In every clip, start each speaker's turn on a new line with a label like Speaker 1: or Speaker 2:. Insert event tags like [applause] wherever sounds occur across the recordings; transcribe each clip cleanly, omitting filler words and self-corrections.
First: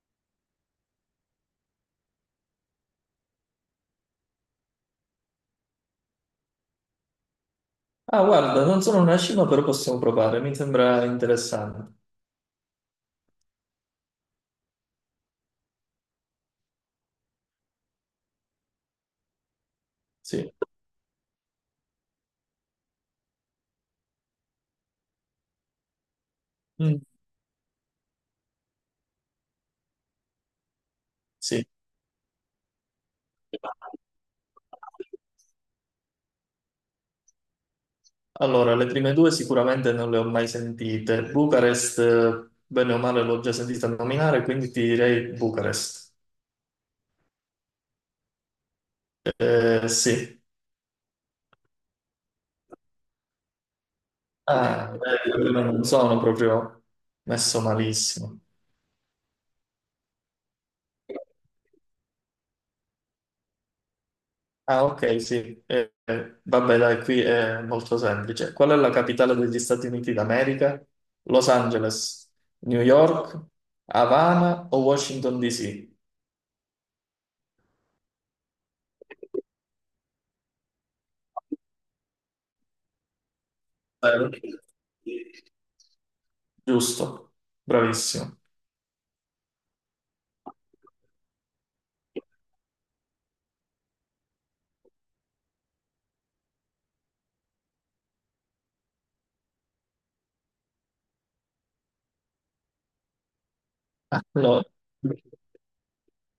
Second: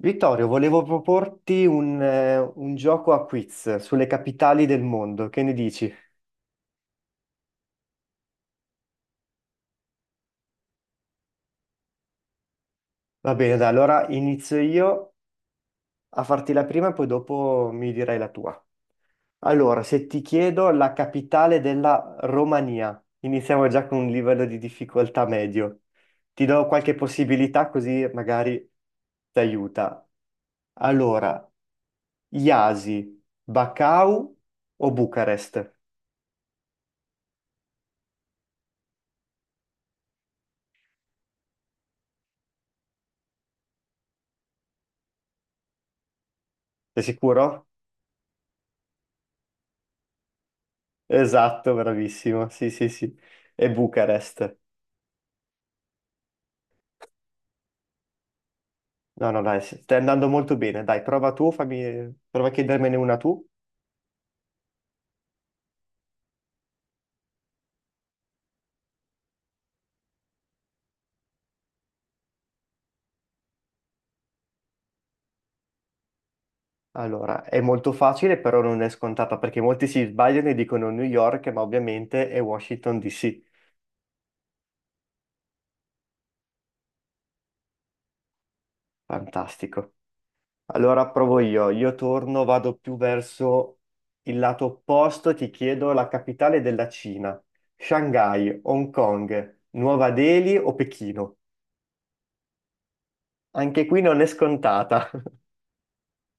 Speaker 1: Vittorio, volevo proporti un gioco a quiz sulle capitali del mondo, che ne dici?
Speaker 2: Ah, guarda, non sono una scimmia, però possiamo provare, mi sembra interessante.
Speaker 1: Va bene, dai, allora inizio io a farti la prima e poi dopo mi dirai la tua. Allora, se ti
Speaker 2: Sì.
Speaker 1: chiedo la capitale della Romania, iniziamo già con un livello di difficoltà medio. Ti do qualche
Speaker 2: Mm,
Speaker 1: possibilità così magari ti aiuta. Allora,
Speaker 2: sì.
Speaker 1: Iasi, Bacău o Bucarest?
Speaker 2: Allora, le prime due sicuramente non le ho mai sentite. Bucarest, bene o male, l'ho già sentita nominare, quindi ti direi Bucarest.
Speaker 1: Sei sicuro?
Speaker 2: Sì.
Speaker 1: Esatto, bravissimo. Sì, sì, sì. E Bucarest.
Speaker 2: Ah, beh, non sono proprio messo malissimo.
Speaker 1: No, no, dai, sì, stai andando molto bene. Dai, prova tu, fammi... prova a chiedermene una tu.
Speaker 2: Ah, ok, sì. Vabbè, dai, qui è molto semplice. Qual è la capitale degli Stati Uniti d'America? Los Angeles, New York, Havana o Washington DC?
Speaker 1: Allora, è molto facile, però non è scontata, perché molti si sbagliano e dicono New York, ma ovviamente è Washington DC.
Speaker 2: Vero? Giusto, bravissimo.
Speaker 1: Fantastico. Allora provo io. Io torno, vado più verso il lato opposto, ti chiedo la capitale della Cina. Shanghai, Hong Kong, Nuova Delhi o Pechino? Anche qui non è
Speaker 2: Allora,
Speaker 1: scontata.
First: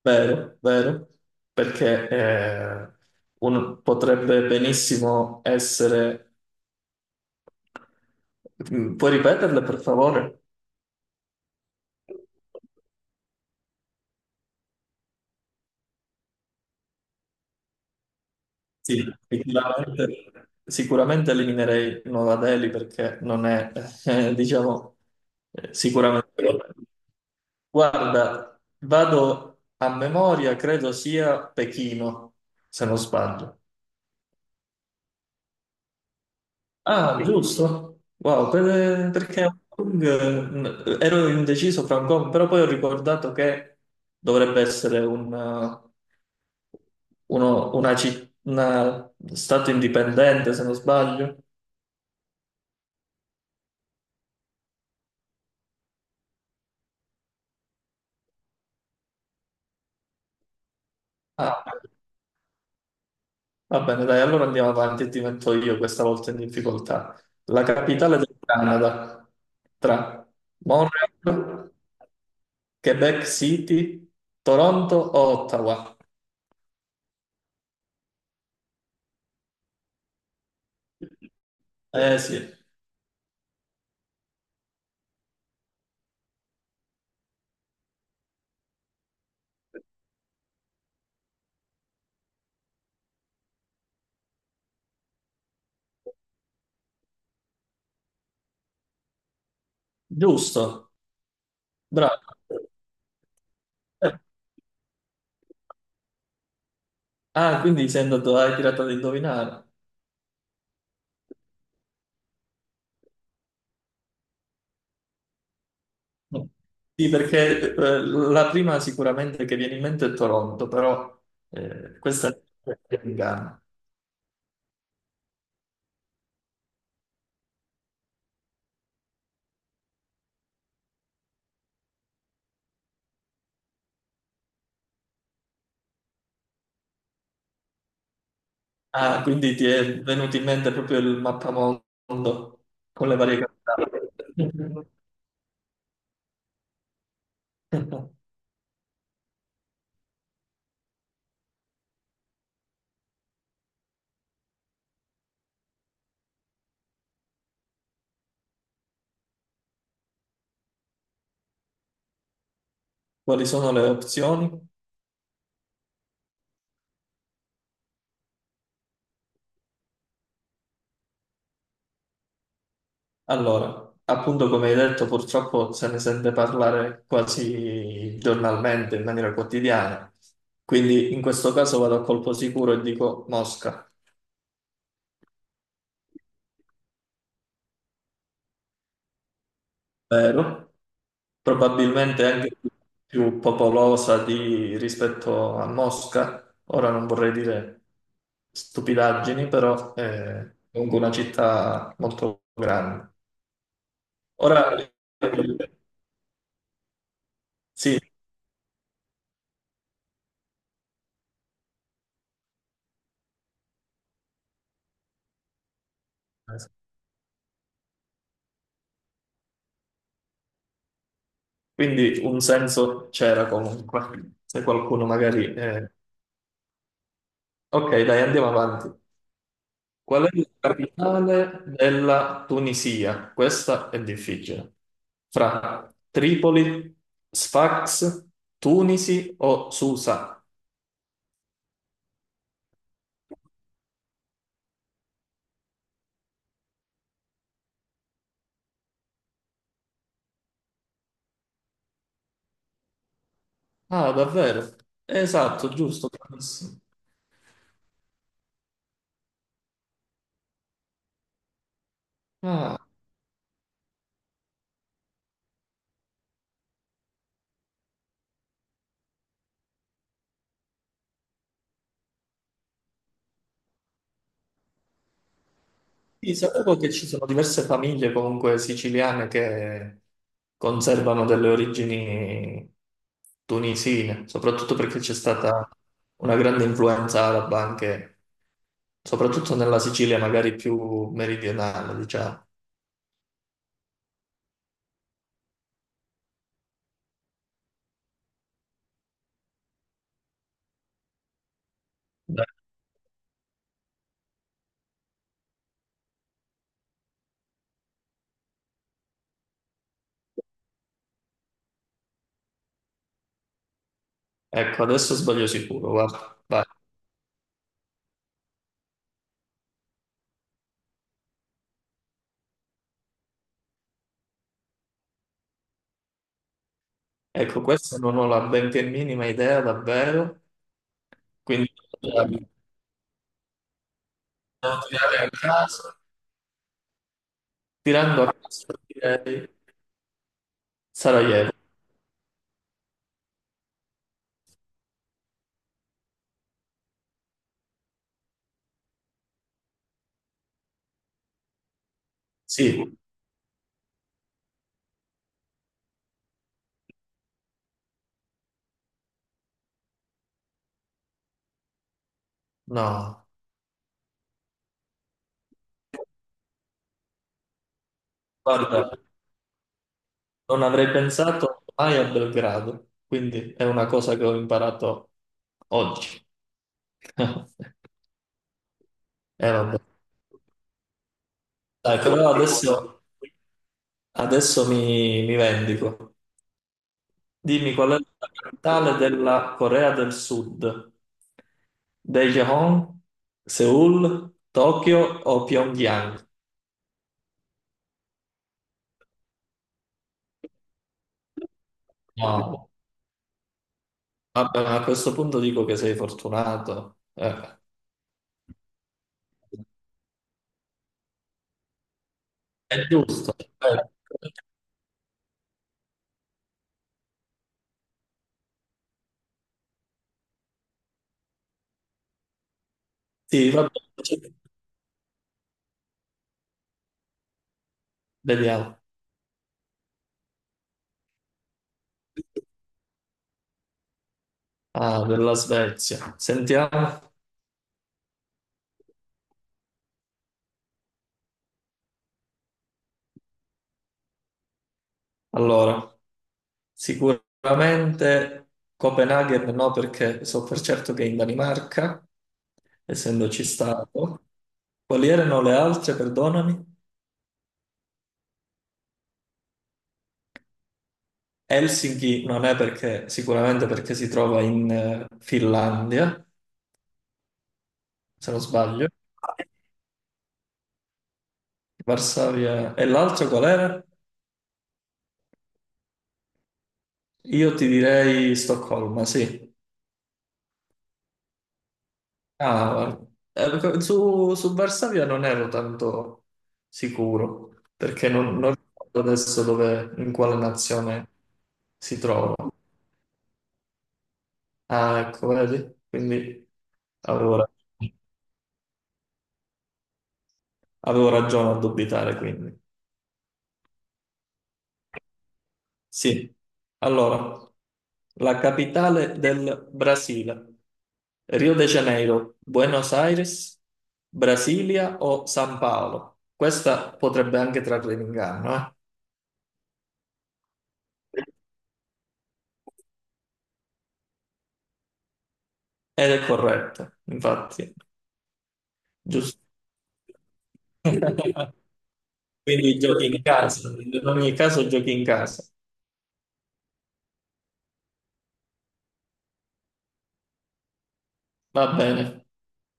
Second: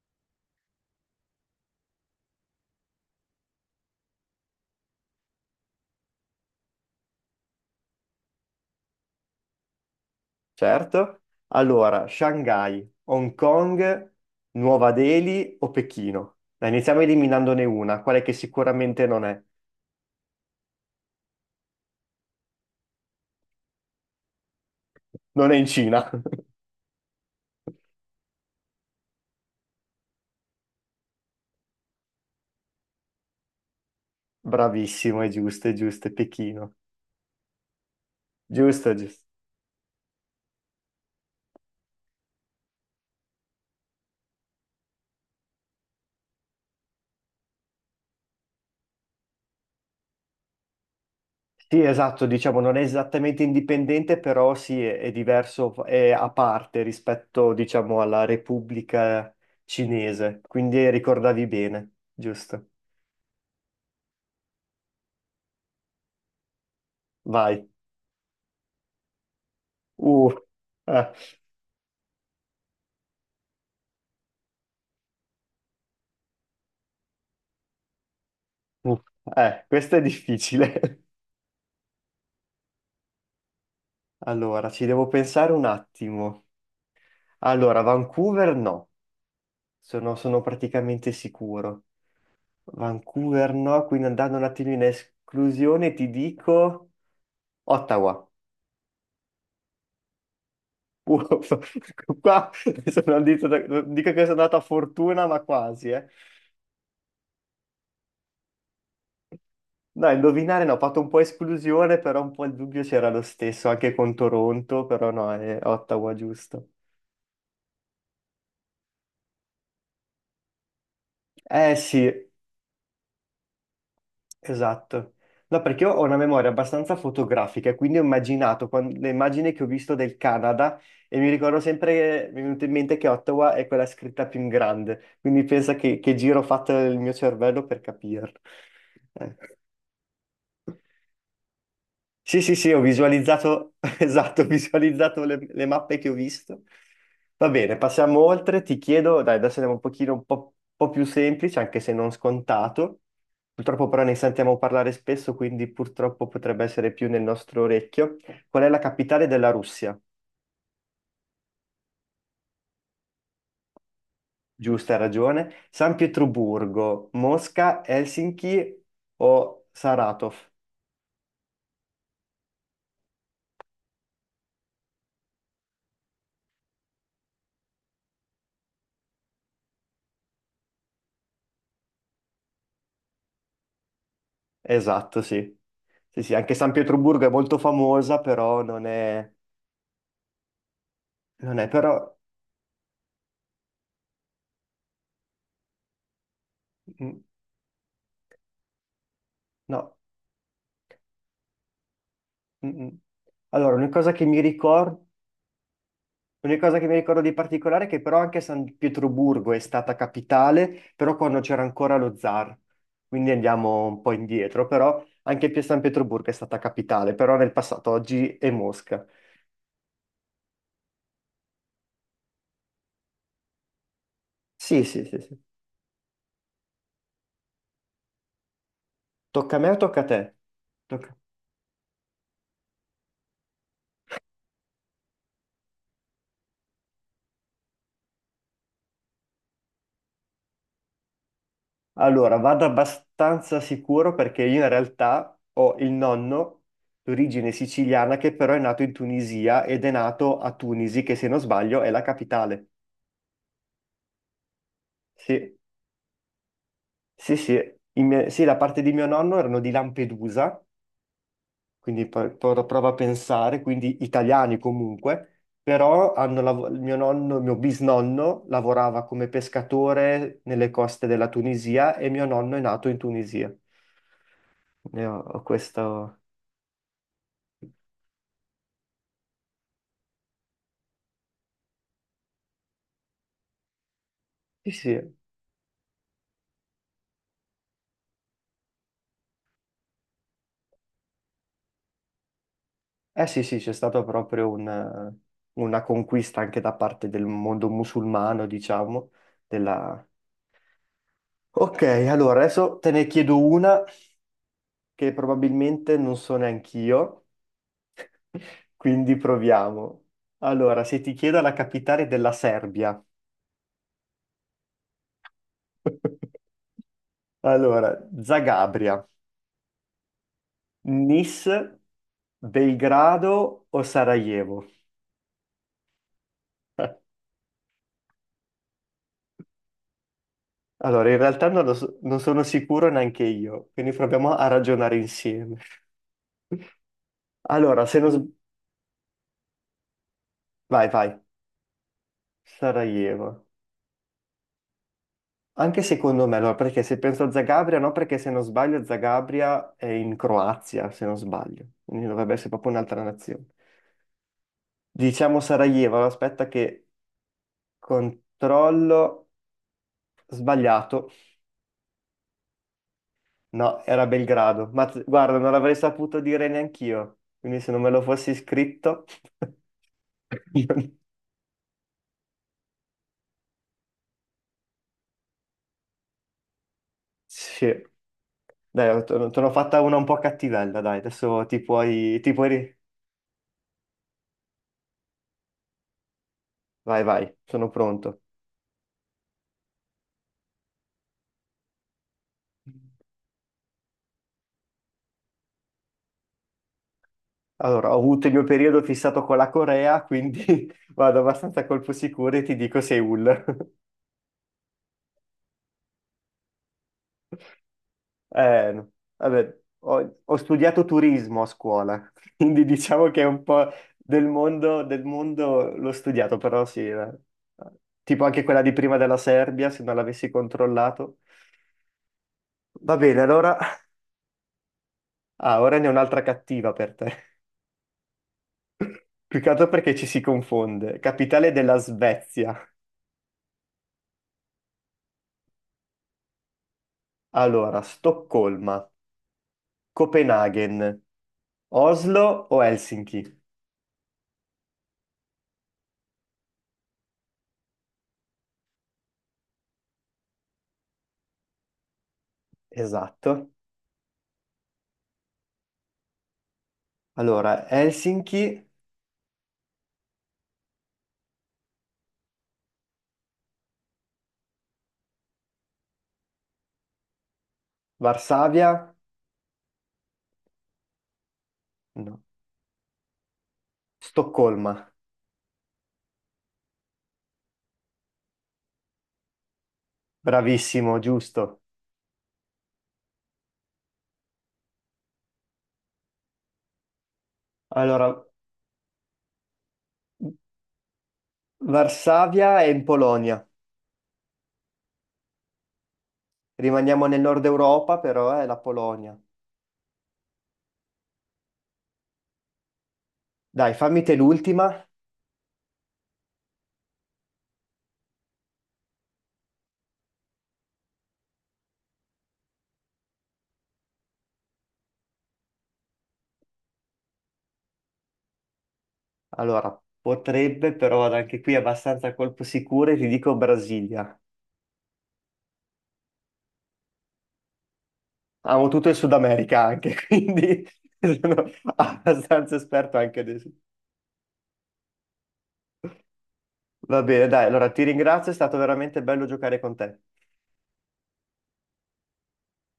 Speaker 2: vero, vero, perché potrebbe benissimo essere... Mm, puoi ripeterle, per favore?
Speaker 1: Certo. Allora, Shanghai, Hong Kong, Nuova Delhi o Pechino? Dai, iniziamo eliminandone una, quale che
Speaker 2: Sì,
Speaker 1: sicuramente non è.
Speaker 2: sicuramente, sicuramente eliminerei Nuova Delhi perché non è, [laughs] diciamo,
Speaker 1: Non è in Cina.
Speaker 2: sicuramente. Guarda, vado a memoria, credo sia Pechino, se non sbaglio.
Speaker 1: [laughs] Bravissimo, è giusto, è giusto, è Pechino.
Speaker 2: Ah, giusto. Wow,
Speaker 1: Giusto, giusto.
Speaker 2: perché Hong Kong, ero indeciso fra Hong Kong, però poi ho ricordato che dovrebbe essere un, una stato indipendente, se non sbaglio.
Speaker 1: Sì, esatto, diciamo, non è esattamente indipendente, però sì, è diverso, è a parte rispetto, diciamo, alla Repubblica Cinese. Quindi ricordavi
Speaker 2: Ah,
Speaker 1: bene, giusto.
Speaker 2: va bene, dai, allora andiamo avanti e ti metto io questa volta in difficoltà. La
Speaker 1: Vai.
Speaker 2: capitale del Canada tra
Speaker 1: Uh, eh,
Speaker 2: Montreal, Quebec City, Toronto o Ottawa?
Speaker 1: uh, questo è difficile. [laughs]
Speaker 2: Eh sì,
Speaker 1: Allora, ci devo pensare un attimo. Allora, Vancouver no, sono praticamente sicuro. Vancouver no, quindi andando un attimo in esclusione ti dico Ottawa.
Speaker 2: giusto,
Speaker 1: Uff,
Speaker 2: bravo.
Speaker 1: [laughs] qua sono non dico
Speaker 2: Eh,
Speaker 1: che sono andato a fortuna, ma quasi, eh.
Speaker 2: Ah, quindi sei andato, hai tirato ad indovinare.
Speaker 1: No, indovinare no, ho fatto un po' esclusione, però un po' il dubbio c'era lo stesso, anche con Toronto, però no, è Ottawa
Speaker 2: No.
Speaker 1: giusto.
Speaker 2: Sì, perché la prima sicuramente che viene in mente è Toronto, però
Speaker 1: Eh sì,
Speaker 2: questa è in Ghana.
Speaker 1: esatto. No, perché io ho una memoria abbastanza fotografica, e quindi ho immaginato le immagini che ho visto del Canada e mi ricordo sempre, mi è venuto in mente che Ottawa è quella scritta più in grande, quindi pensa che giro ho fatto il mio cervello per capirlo.
Speaker 2: Ah,
Speaker 1: Eh.
Speaker 2: quindi ti è venuto in mente proprio il mappamondo
Speaker 1: Sì, sì, sì, ho
Speaker 2: con le varie
Speaker 1: visualizzato, [laughs] esatto, ho
Speaker 2: capitali.
Speaker 1: visualizzato le mappe che ho visto. Va bene, passiamo
Speaker 2: [laughs]
Speaker 1: oltre. Ti chiedo, dai, adesso andiamo un po' più semplice, anche se non scontato. Purtroppo però ne sentiamo parlare spesso, quindi purtroppo potrebbe essere più nel nostro orecchio. Qual è la capitale della Russia?
Speaker 2: Quali sono le opzioni?
Speaker 1: Giusto, hai ragione. San Pietroburgo, Mosca, Helsinki o Saratov?
Speaker 2: Allora, appunto come hai detto, purtroppo se ne sente parlare quasi giornalmente, in maniera quotidiana. Quindi in questo caso vado a colpo sicuro e dico Mosca.
Speaker 1: Esatto, sì. Sì, sì, anche San Pietroburgo è molto famosa, però non è...
Speaker 2: Vero?
Speaker 1: Non è, però
Speaker 2: Probabilmente anche più rispetto a Mosca. Ora non
Speaker 1: mm,
Speaker 2: vorrei dire stupidaggini, però
Speaker 1: no.
Speaker 2: è comunque una città molto
Speaker 1: Mm, mm.
Speaker 2: grande.
Speaker 1: Allora,
Speaker 2: Ora
Speaker 1: una cosa che mi ricordo di particolare è
Speaker 2: sì,
Speaker 1: che però anche San Pietroburgo è stata capitale, però quando c'era ancora lo zar. Quindi andiamo un po' indietro, però anche San Pietroburgo è stata capitale, però nel passato oggi è Mosca.
Speaker 2: quindi un senso c'era comunque, se
Speaker 1: Sì, sì,
Speaker 2: qualcuno
Speaker 1: sì, sì.
Speaker 2: magari... ok, dai, andiamo avanti.
Speaker 1: Tocca a me o tocca a te?
Speaker 2: Qual è la
Speaker 1: Tocca.
Speaker 2: capitale della Tunisia? Questa è difficile. Fra Tripoli, Sfax, Tunisi o Susa?
Speaker 1: Allora, vado abbastanza sicuro perché io in realtà ho il nonno d'origine siciliana che però è nato in Tunisia ed è nato a Tunisi, che se non sbaglio è la capitale.
Speaker 2: Ah, davvero?
Speaker 1: Sì,
Speaker 2: Esatto, giusto, bravissimo.
Speaker 1: sì, sì. Sì, la parte di mio nonno erano di Lampedusa, quindi
Speaker 2: Ah,
Speaker 1: prova a pensare, quindi italiani comunque, però il mio nonno, il mio bisnonno lavorava come pescatore nelle coste della Tunisia e mio nonno è nato in Tunisia. Ne ho questo.
Speaker 2: sì, sapevo che ci sono diverse famiglie comunque siciliane che conservano delle origini tunisine,
Speaker 1: Sì,
Speaker 2: soprattutto perché c'è
Speaker 1: sì.
Speaker 2: stata una grande influenza araba anche soprattutto nella Sicilia magari più meridionale, diciamo.
Speaker 1: Eh sì, sì, c'è stata proprio una conquista anche da parte del mondo musulmano, diciamo, della... Ok, allora
Speaker 2: Beh,
Speaker 1: adesso te ne chiedo una che probabilmente non so neanch'io, [laughs] quindi proviamo. Allora, se ti chiedo la capitale della Serbia,
Speaker 2: ecco, adesso sbaglio sicuro, guarda.
Speaker 1: [laughs]
Speaker 2: Vai.
Speaker 1: allora, Zagabria, Nis, Belgrado o Sarajevo? [laughs]
Speaker 2: Ecco, questa non ho la benché minima idea davvero,
Speaker 1: Allora, in realtà non, lo
Speaker 2: quindi
Speaker 1: so- non
Speaker 2: devo
Speaker 1: sono sicuro neanche io, quindi proviamo a ragionare
Speaker 2: tirare a
Speaker 1: insieme.
Speaker 2: caso,
Speaker 1: Allora, se non...
Speaker 2: tirando
Speaker 1: s-
Speaker 2: a caso direi
Speaker 1: Vai, vai,
Speaker 2: Sarajevo.
Speaker 1: Sarajevo. Anche secondo me, allora, perché se penso a Zagabria, no, perché se non sbaglio Zagabria è in Croazia, se non sbaglio, quindi dovrebbe essere proprio
Speaker 2: Sì,
Speaker 1: un'altra nazione. Diciamo Sarajevo, allora, aspetta che controllo... Sbagliato.
Speaker 2: no,
Speaker 1: No, era Belgrado. Ma guarda, non l'avrei saputo dire neanch'io, quindi se non me lo fossi
Speaker 2: guarda,
Speaker 1: scritto...
Speaker 2: non avrei
Speaker 1: [laughs]
Speaker 2: pensato mai a Belgrado, quindi è una cosa che ho imparato oggi. [laughs]
Speaker 1: Sì, dai, te
Speaker 2: E
Speaker 1: l'ho
Speaker 2: vabbè.
Speaker 1: fatta una un po' cattivella, dai, adesso ti
Speaker 2: Dai,
Speaker 1: puoi,
Speaker 2: però adesso, adesso mi vendico.
Speaker 1: Vai, vai, sono
Speaker 2: Dimmi qual è
Speaker 1: pronto.
Speaker 2: la capitale della Corea del Sud? Daejeon, Seoul, Tokyo o Pyongyang?
Speaker 1: Allora, ho avuto il mio periodo fissato con la Corea, quindi [laughs] vado abbastanza a colpo sicuro e ti
Speaker 2: No,
Speaker 1: dico Seoul. [laughs]
Speaker 2: vabbè, ma a questo punto dico che sei fortunato.
Speaker 1: No. Vabbè, ho studiato turismo a scuola, [laughs] quindi
Speaker 2: È
Speaker 1: diciamo che è
Speaker 2: giusto.
Speaker 1: un po' del mondo l'ho studiato, però sì, eh. Tipo anche quella di prima della Serbia, se non l'avessi controllato. Va bene,
Speaker 2: Sì,
Speaker 1: allora...
Speaker 2: vabbè,
Speaker 1: Ah, ora ne ho un'altra cattiva per te.
Speaker 2: vediamo.
Speaker 1: Più che altro perché ci si confonde. Capitale della Svezia.
Speaker 2: Ah, della Svezia. Sentiamo.
Speaker 1: Allora, Stoccolma, Copenaghen, Oslo o Helsinki?
Speaker 2: Allora, sicuramente Copenaghen no, perché so per certo che è in Danimarca, essendoci
Speaker 1: Esatto.
Speaker 2: stato. Quali erano le altre, perdonami?
Speaker 1: Allora, Helsinki,
Speaker 2: Helsinki non è perché, sicuramente perché si trova in Finlandia, se non sbaglio.
Speaker 1: Varsavia, no.
Speaker 2: Varsavia. E l'altra qual era?
Speaker 1: Stoccolma.
Speaker 2: Io ti direi Stoccolma, sì.
Speaker 1: Bravissimo, giusto.
Speaker 2: Ah, perché su Varsavia non ero tanto sicuro, perché
Speaker 1: Allora,
Speaker 2: non ricordo adesso dove, in quale nazione si trova.
Speaker 1: Varsavia è in Polonia.
Speaker 2: Ah, ecco, vedi? Quindi
Speaker 1: Rimaniamo nel
Speaker 2: avevo,
Speaker 1: nord
Speaker 2: ra-
Speaker 1: Europa, però è la Polonia.
Speaker 2: avevo ragione a dubitare, quindi.
Speaker 1: Dai, fammi te l'ultima.
Speaker 2: Sì, allora, la capitale del Brasile, Rio de Janeiro, Buenos Aires, Brasilia o San Paolo? Questa potrebbe anche trarre in inganno, eh?
Speaker 1: Allora, potrebbe, però vado anche qui abbastanza a colpo sicuro e ti dico Brasilia.
Speaker 2: Ed è corretto, infatti,
Speaker 1: Amo tutto il Sud
Speaker 2: giusto.
Speaker 1: America anche, [laughs] quindi sono
Speaker 2: [laughs]
Speaker 1: abbastanza
Speaker 2: Quindi
Speaker 1: esperto
Speaker 2: giochi
Speaker 1: anche
Speaker 2: in
Speaker 1: adesso.
Speaker 2: casa, in ogni caso giochi in casa.
Speaker 1: Va bene, dai, allora ti ringrazio, è stato veramente bello giocare con te.
Speaker 2: Va bene.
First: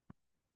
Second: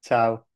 Speaker 1: Ciao.